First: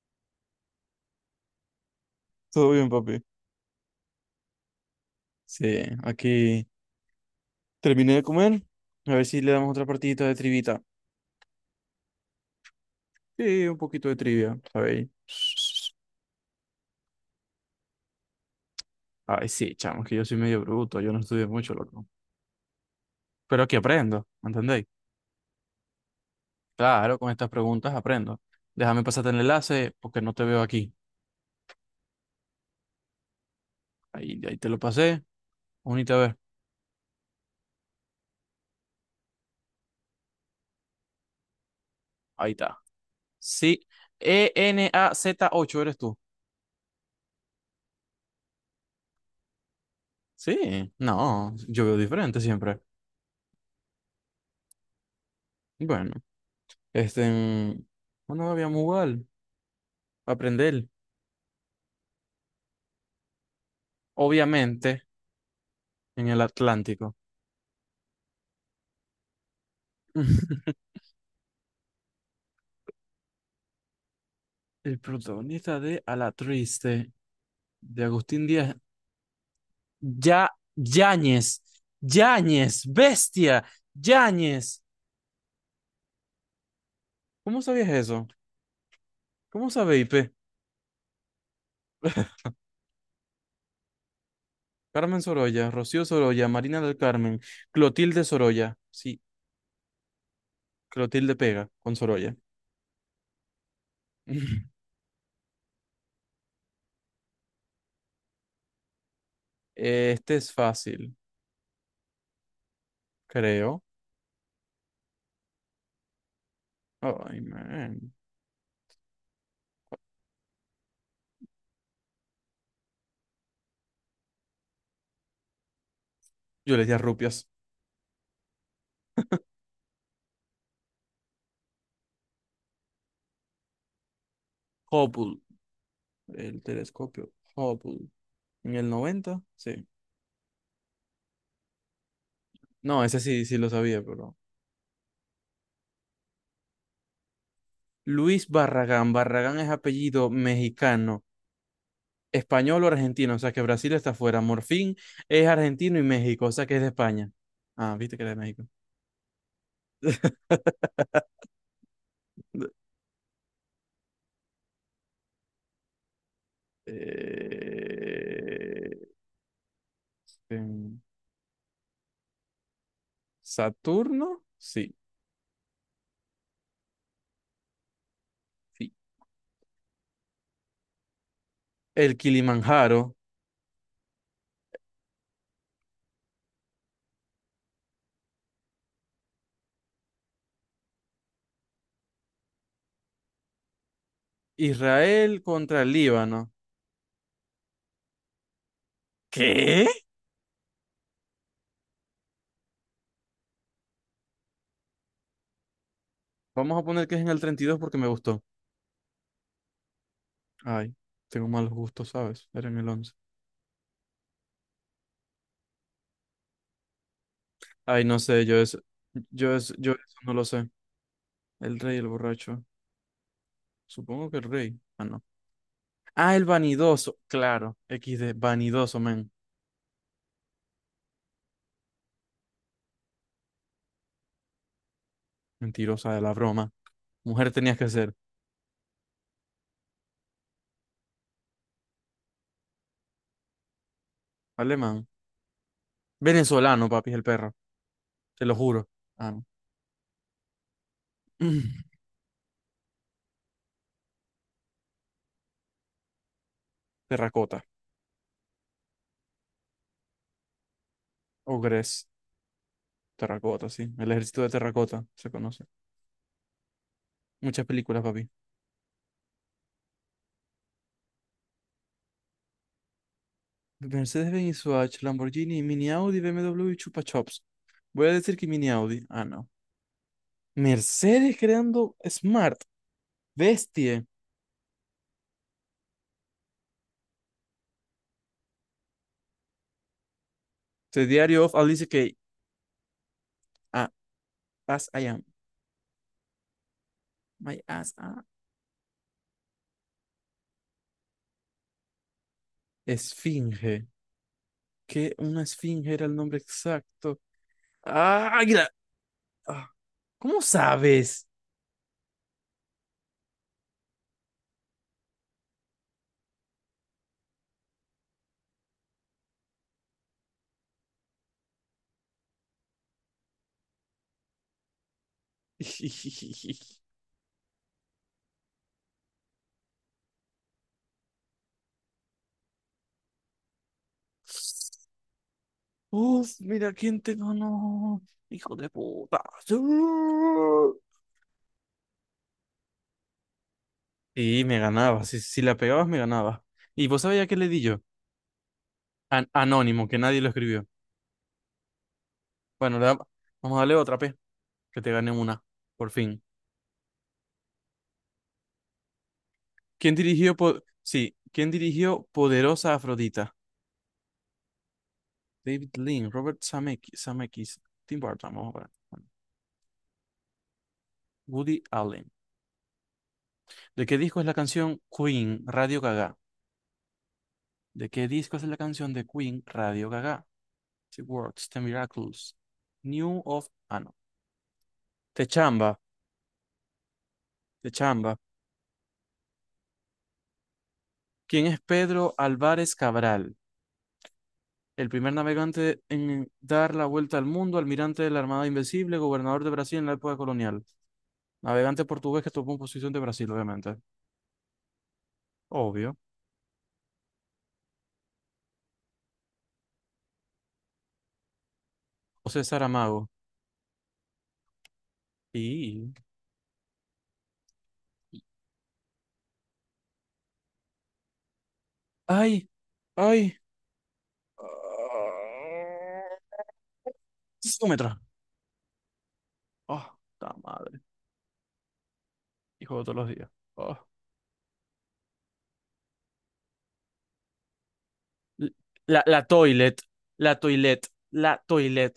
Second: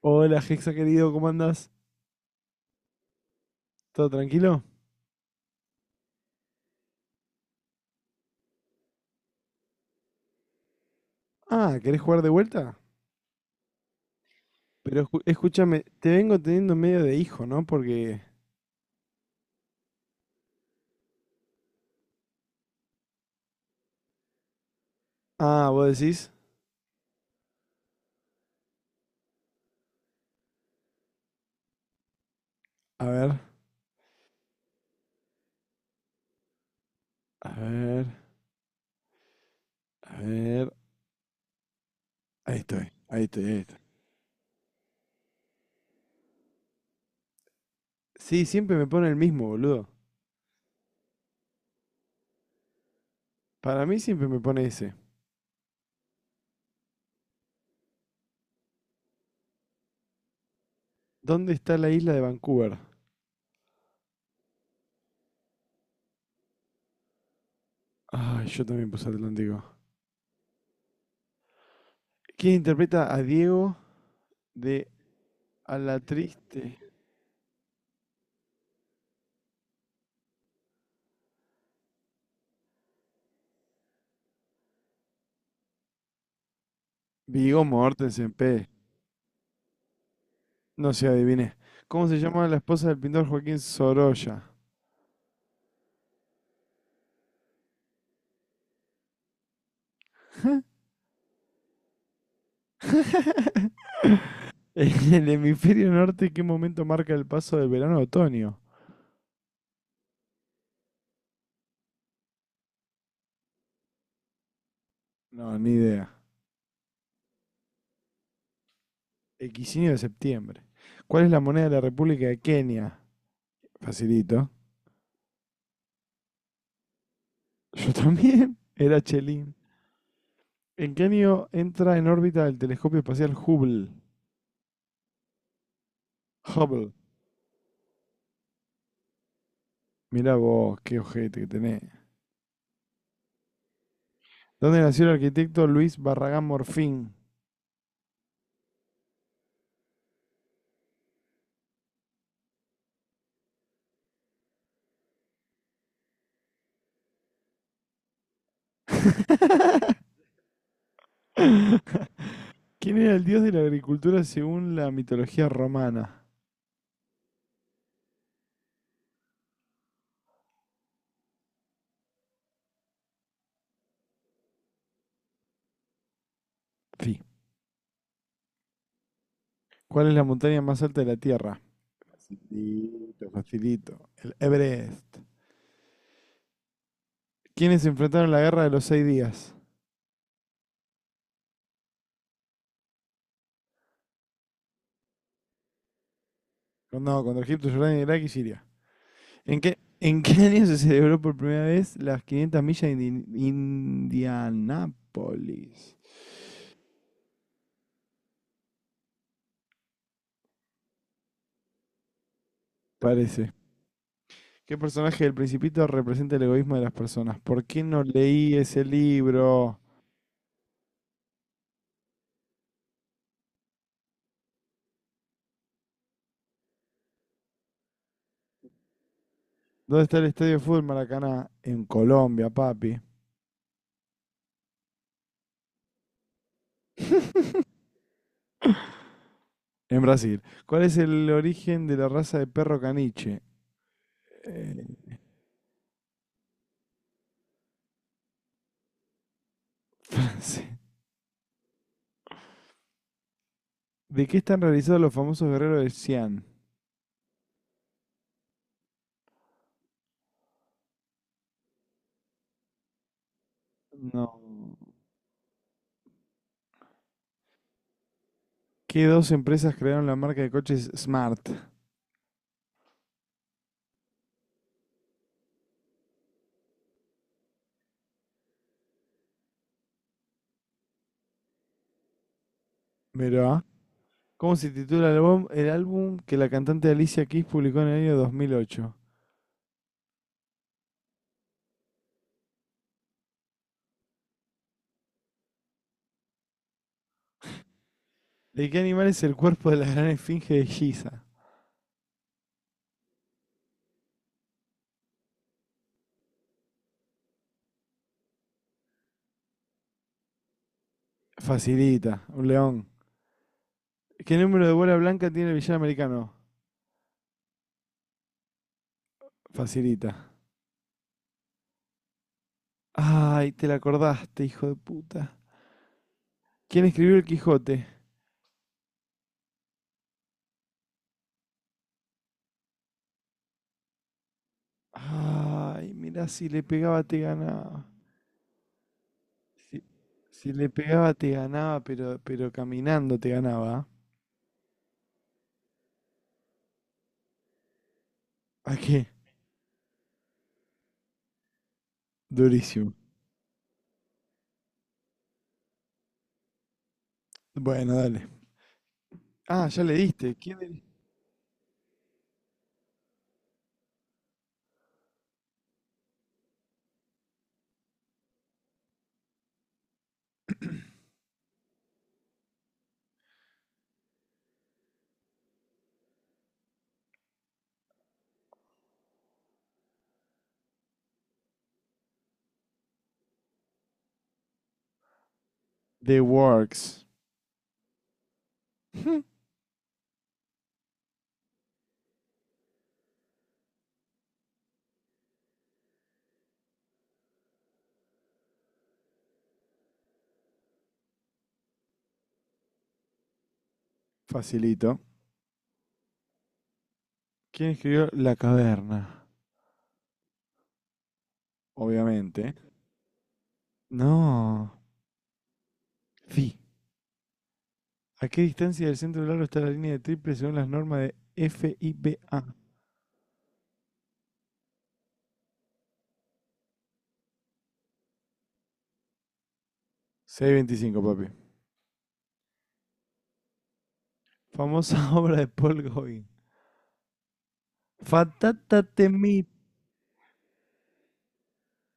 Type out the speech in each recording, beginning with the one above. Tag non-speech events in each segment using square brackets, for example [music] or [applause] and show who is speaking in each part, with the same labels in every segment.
Speaker 1: Hola, Hexa querido, ¿cómo andas?
Speaker 2: Todo bien, papi.
Speaker 1: ¿Todo tranquilo?
Speaker 2: Sí, aquí terminé de comer. A ver si le damos otra partidita de trivita.
Speaker 1: Ah, ¿querés jugar de vuelta?
Speaker 2: Sí, un poquito de trivia,
Speaker 1: Pero
Speaker 2: ¿sabéis?
Speaker 1: escúchame, te vengo teniendo medio de hijo, ¿no? Porque...
Speaker 2: Ay, sí, chamo, que yo soy medio bruto, yo no estudié mucho, loco. Pero aquí aprendo, ¿me entendéis?
Speaker 1: Ah, vos decís...
Speaker 2: Claro, con estas preguntas aprendo. Déjame pasarte el enlace porque no te veo aquí.
Speaker 1: A ver,
Speaker 2: Ahí te lo pasé. Únete a ver.
Speaker 1: a ver, a ver...
Speaker 2: Ahí
Speaker 1: Ahí
Speaker 2: está.
Speaker 1: estoy, ahí estoy, ahí estoy.
Speaker 2: Sí. ENAZ8 eres tú.
Speaker 1: Sí, siempre me pone el mismo, boludo.
Speaker 2: Sí. No, yo veo diferente siempre.
Speaker 1: Para mí siempre me pone ese.
Speaker 2: Bueno, este. mm, Bueno, habíamos jugar, aprender,
Speaker 1: ¿Dónde está la isla de Vancouver?
Speaker 2: obviamente, en el Atlántico.
Speaker 1: Ay, yo también puse Atlántico.
Speaker 2: [laughs]
Speaker 1: ¿Quién interpreta a Diego de
Speaker 2: El
Speaker 1: A
Speaker 2: protagonista
Speaker 1: la
Speaker 2: de A la
Speaker 1: Triste?
Speaker 2: Triste, de Agustín Díaz, ya, Yáñez, Yáñez, bestia, Yáñez. ¿Cómo
Speaker 1: Viggo
Speaker 2: sabías eso?
Speaker 1: Mortensen, P.
Speaker 2: ¿Cómo sabe IP?
Speaker 1: No sé, adiviné. ¿Cómo se llama la
Speaker 2: [laughs]
Speaker 1: esposa del pintor Joaquín Sorolla?
Speaker 2: Carmen Sorolla, Rocío Sorolla, Marina del Carmen, Clotilde Sorolla. Sí, Clotilde pega con Sorolla.
Speaker 1: [laughs]
Speaker 2: [laughs]
Speaker 1: En el hemisferio norte, ¿qué momento marca el paso del verano a otoño?
Speaker 2: Este es fácil, creo.
Speaker 1: No, ni idea.
Speaker 2: Ay, man.
Speaker 1: El de septiembre. ¿Cuál es la moneda de la República de Kenia? Facilito.
Speaker 2: Yo le di a rupias.
Speaker 1: [laughs] Yo también. Era Chelín. ¿En qué año entra en órbita el telescopio espacial Hubble?
Speaker 2: Hopul. El
Speaker 1: Hubble.
Speaker 2: telescopio Hubble. En el noventa, sí.
Speaker 1: Mirá vos, qué ojete que tenés.
Speaker 2: No, ese sí, sí lo sabía, pero.
Speaker 1: ¿Dónde nació el arquitecto Luis Barragán Morfín?
Speaker 2: Luis Barragán. Barragán es apellido mexicano, español o argentino, o sea que Brasil está fuera. Morfín es argentino y México, o sea que es de España. Ah, viste que era de México.
Speaker 1: [laughs]
Speaker 2: [laughs]
Speaker 1: ¿Quién era el dios de la agricultura según la mitología romana?
Speaker 2: Eh, em, Saturno, sí,
Speaker 1: Sí.
Speaker 2: sí.
Speaker 1: ¿Cuál es la montaña más alta de la Tierra?
Speaker 2: El Kilimanjaro.
Speaker 1: Facilito, facilito. El Everest. ¿Quiénes enfrentaron la guerra de los seis días?
Speaker 2: Israel contra el Líbano.
Speaker 1: No, no, contra Egipto, Jordania, Irak y Siria. ¿En qué,
Speaker 2: ¿Qué?
Speaker 1: en qué [laughs] año se celebró por primera vez las 500 millas de Indianápolis?
Speaker 2: Vamos a poner que es en el 32 porque me gustó. Ay, tengo malos gustos, ¿sabes? Era en el 11.
Speaker 1: Parece. ¿Qué personaje del Principito representa el egoísmo de las personas? ¿Por qué no
Speaker 2: Ay, no sé,
Speaker 1: leí ese libro?
Speaker 2: yo eso no lo sé. El rey, el borracho. Supongo que el rey. Ah, no. Ah, el vanidoso. Claro, equis de vanidoso, men.
Speaker 1: ¿Dónde está el estadio de fútbol Maracaná? En Colombia, papi.
Speaker 2: Mentirosa de la broma. Mujer tenías que ser.
Speaker 1: En Brasil. ¿Cuál es el origen de la raza de perro caniche?
Speaker 2: Alemán.
Speaker 1: Eh,
Speaker 2: Venezolano, papi, es el perro. Te lo juro. Ah, no.
Speaker 1: [laughs] francés.
Speaker 2: [clears throat]
Speaker 1: ¿De qué están realizados los famosos guerreros de Xi'an?
Speaker 2: Terracota. Ogres. Terracota, sí. El
Speaker 1: No.
Speaker 2: ejército de terracota se conoce. Muchas películas, papi.
Speaker 1: ¿Qué dos empresas crearon la marca de coches Smart?
Speaker 2: Mercedes-Benz, Swatch, Lamborghini, Mini Audi, BMW y Chupa Chups. Voy a decir que Mini Audi. Ah, no. Mercedes creando Smart.
Speaker 1: Mirá.
Speaker 2: Bestie.
Speaker 1: ¿Cómo se titula el álbum que la cantante Alicia Keys publicó en el año 2008?
Speaker 2: The Diary of Alice Kay. Ah, as I am. My ass. Ah.
Speaker 1: ¿De qué animal es el cuerpo de la gran esfinge de Giza?
Speaker 2: Esfinge. Que una esfinge era el nombre exacto. Ah, águila. Ah, ¿cómo sabes?
Speaker 1: Facilita, un león. ¿Qué número de bola blanca tiene el villano americano? Facilita. Ay, te la acordaste, hijo de puta.
Speaker 2: [laughs]
Speaker 1: ¿Quién escribió el Quijote? Ay, mirá,
Speaker 2: Uf,
Speaker 1: si le
Speaker 2: mira quién
Speaker 1: pegaba
Speaker 2: te
Speaker 1: te ganaba.
Speaker 2: ganó. Hijo de puta.
Speaker 1: Si, si le pegaba te ganaba, pero, caminando te ganaba.
Speaker 2: Y me ganaba. Si la pegabas, me ganaba. ¿Y vos sabías qué le di yo?
Speaker 1: ¿A qué?
Speaker 2: Anónimo, que nadie lo escribió. Bueno,
Speaker 1: Durísimo.
Speaker 2: vamos a darle otra P, que te gané una, por fin.
Speaker 1: Bueno, dale. Ah, ya le
Speaker 2: ¿Quién
Speaker 1: diste.
Speaker 2: dirigió,
Speaker 1: ¿Quién
Speaker 2: po-
Speaker 1: le?
Speaker 2: sí, ¿quién dirigió Poderosa Afrodita? David Lean, Robert Zemeckis, Tim Burton, vamos a ver. Bueno, Woody Allen. ¿De qué disco es la canción Queen, Radio Gaga? ¿De qué disco es la canción de Queen, Radio Gaga? The Works, The Miracles, New of... Ah, no. Te chamba,
Speaker 1: The Works.
Speaker 2: te chamba.
Speaker 1: [laughs]
Speaker 2: ¿Quién es Pedro Álvarez Cabral? El primer navegante en dar la vuelta al mundo, almirante de la Armada Invencible, gobernador de Brasil en la época colonial. Navegante portugués que tomó posición de Brasil, obviamente.
Speaker 1: Facilito.
Speaker 2: Obvio.
Speaker 1: ¿Quién escribió La Caverna?
Speaker 2: José
Speaker 1: Obviamente.
Speaker 2: Saramago.
Speaker 1: No.
Speaker 2: Y...
Speaker 1: Sí. ¿A qué distancia del centro del aro está la línea de triple según las normas de
Speaker 2: ¡Ay!
Speaker 1: FIBA?
Speaker 2: ¡Ay! Súmetra. ¡Oh, la
Speaker 1: Seiscientos
Speaker 2: madre!
Speaker 1: veinticinco, papi.
Speaker 2: Hijo de todos los días. Oh.
Speaker 1: Famosa [laughs] obra de Paul Gauguin. Fatata
Speaker 2: La
Speaker 1: temi...
Speaker 2: toilet. La toilet. La toilet.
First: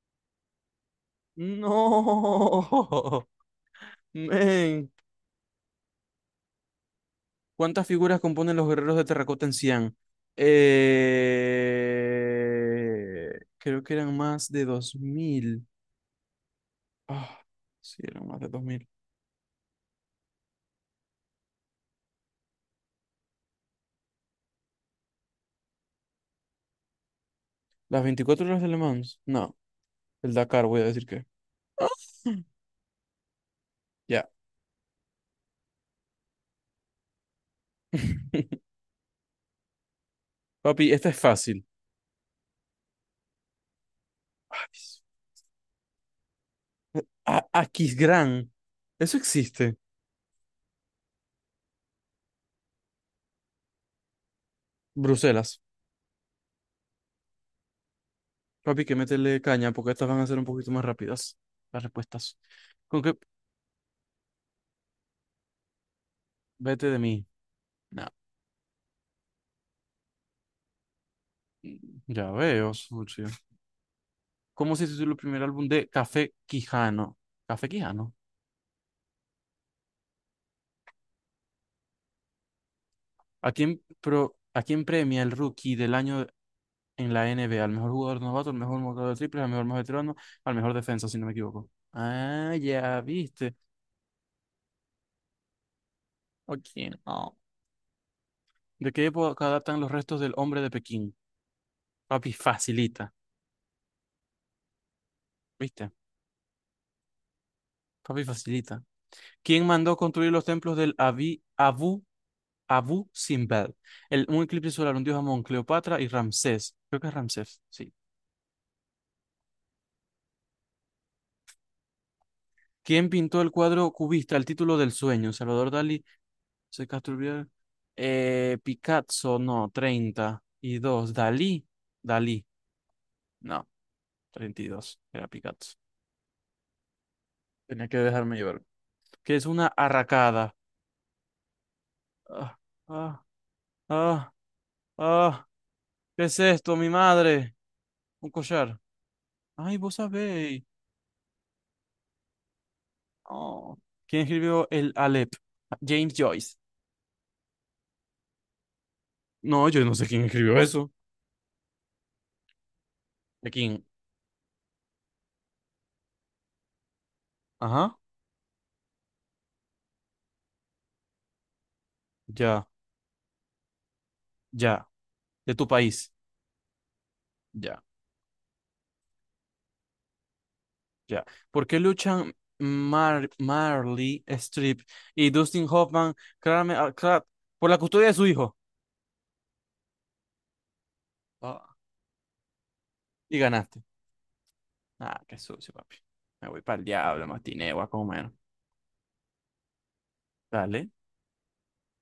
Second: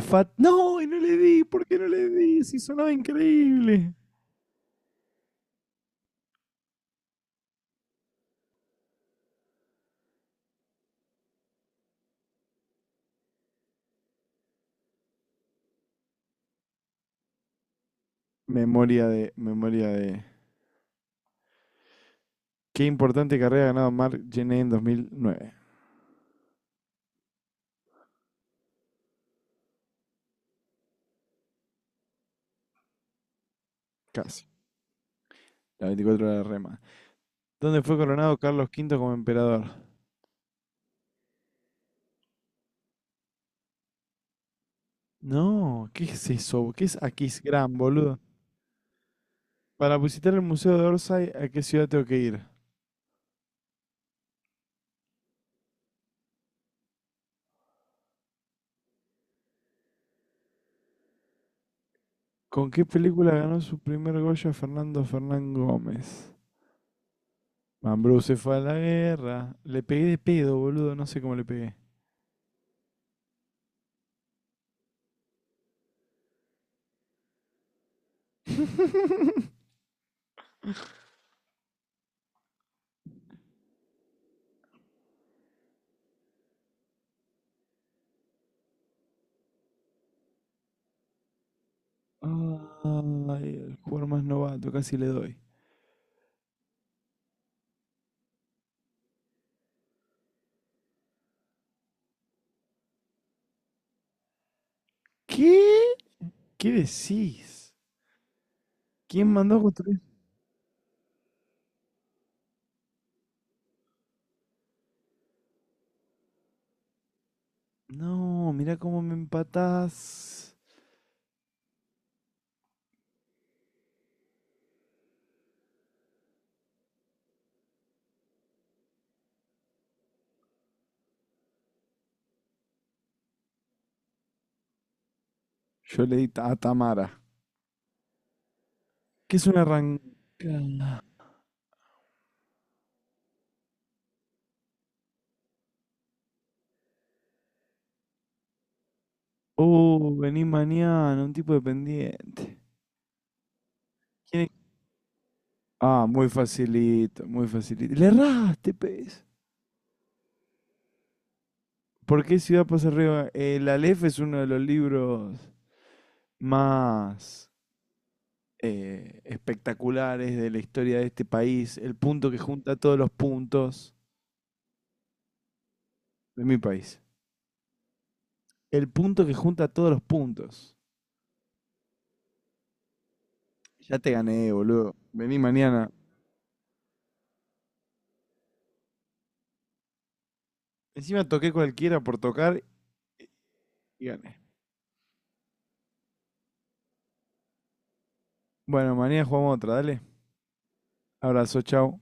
Speaker 1: Fat... No, y no le di. ¿Por qué no le di? Si sonaba
Speaker 2: No.
Speaker 1: increíble.
Speaker 2: [laughs] Men. ¿Cuántas figuras componen los guerreros de terracota en Xi'an? Eh, Creo que eran más de 2000. Ah, sí, eran más de 2000.
Speaker 1: Memoria de. Qué importante carrera ha ganado Mark Gené en 2009.
Speaker 2: ¿Las 24 horas de Le Mans? No, el Dakar, voy a decir que. Ah, ya.
Speaker 1: Casi. La 24 de rema. ¿Dónde fue coronado
Speaker 2: [laughs]
Speaker 1: Carlos V como emperador?
Speaker 2: Papi, esta es fácil. Ay,
Speaker 1: No, ¿qué es eso? ¿Qué es
Speaker 2: a
Speaker 1: Aquisgrán, boludo?
Speaker 2: Aquisgrán. Eso existe.
Speaker 1: Para visitar el Museo de Orsay, ¿a qué ciudad tengo que ir?
Speaker 2: Bruselas. Papi, que métele caña porque estas van a ser un poquito más rápidas. Las respuestas.
Speaker 1: ¿Con qué
Speaker 2: Con que
Speaker 1: película ganó su primer Goya Fernando Fernán Gómez?
Speaker 2: vete de mí. No.
Speaker 1: Mambrú se fue a la guerra. Le pegué de pedo, boludo. No sé cómo le pegué.
Speaker 2: Ya veo, Suchi. ¿Cómo se tituló el primer álbum de Café Quijano? Café Quijano.
Speaker 1: [laughs]
Speaker 2: ¿A quién premia el rookie del año en la NBA? ¿Al mejor jugador novato, al mejor jugador de triples, al mejor más veterano, al mejor defensa, si no me equivoco? Ah, ya viste.
Speaker 1: Ay, el jugador más novato, casi le doy.
Speaker 2: Ok, no. ¿De qué época datan los restos del hombre de Pekín? Papi, facilita.
Speaker 1: ¿Qué?
Speaker 2: ¿Viste?
Speaker 1: ¿Qué decís?
Speaker 2: Papi, facilita.
Speaker 1: ¿Quién mandó a
Speaker 2: ¿Quién mandó
Speaker 1: construir?
Speaker 2: construir los templos del Abu Simbel? El, un eclipse solar, un dios Amón, Cleopatra y Ramsés. Creo que es Ramsés, sí.
Speaker 1: No, mirá cómo me empatás.
Speaker 2: ¿Quién pintó el cuadro cubista, El título del sueño? Salvador Dalí, José Castro Urbiaga, Picasso, no, 30 y 2. Dalí, Dalí, no, Treinta y dos, era Picasso.
Speaker 1: Yo le di a Tamara.
Speaker 2: Tenía que dejarme llevar. ¿Qué
Speaker 1: ¿Qué
Speaker 2: es
Speaker 1: es un
Speaker 2: una
Speaker 1: arranca?
Speaker 2: arracada? Ah, ah, ah, ah. ¿Qué es esto, mi madre? Un collar. Ay, vos
Speaker 1: Oh, vení
Speaker 2: sabéis.
Speaker 1: mañana, un tipo dependiente.
Speaker 2: Oh. ¿Quién
Speaker 1: ¿Quién es?
Speaker 2: escribió el Aleph?
Speaker 1: Ah,
Speaker 2: James
Speaker 1: muy
Speaker 2: Joyce.
Speaker 1: facilito, muy facilito. Le erraste, pez.
Speaker 2: No, yo no sé quién escribió eso.
Speaker 1: ¿Por qué Ciudad pasa arriba?
Speaker 2: ¿De
Speaker 1: El
Speaker 2: quién?
Speaker 1: Aleph es uno de los libros más
Speaker 2: Ajá.
Speaker 1: espectaculares de la historia de este país. El punto que
Speaker 2: Ya,
Speaker 1: junta todos los puntos
Speaker 2: ya. De tu país.
Speaker 1: de mi país.
Speaker 2: Ya.
Speaker 1: El punto que junta todos los puntos.
Speaker 2: Ya. ¿Por qué luchan
Speaker 1: Ya te
Speaker 2: Marley
Speaker 1: gané,
Speaker 2: Strip
Speaker 1: boludo.
Speaker 2: y
Speaker 1: Vení
Speaker 2: Dustin
Speaker 1: mañana.
Speaker 2: Hoffman claramente, por la custodia de su hijo?
Speaker 1: Encima toqué
Speaker 2: Ah,
Speaker 1: cualquiera por tocar y
Speaker 2: y ganaste.
Speaker 1: y gané.
Speaker 2: Ah, qué sucio, papi. Me voy para el diablo, matineo a comer.
Speaker 1: Bueno, mañana jugamos otra, dale.
Speaker 2: Dale.
Speaker 1: Abrazo, chao.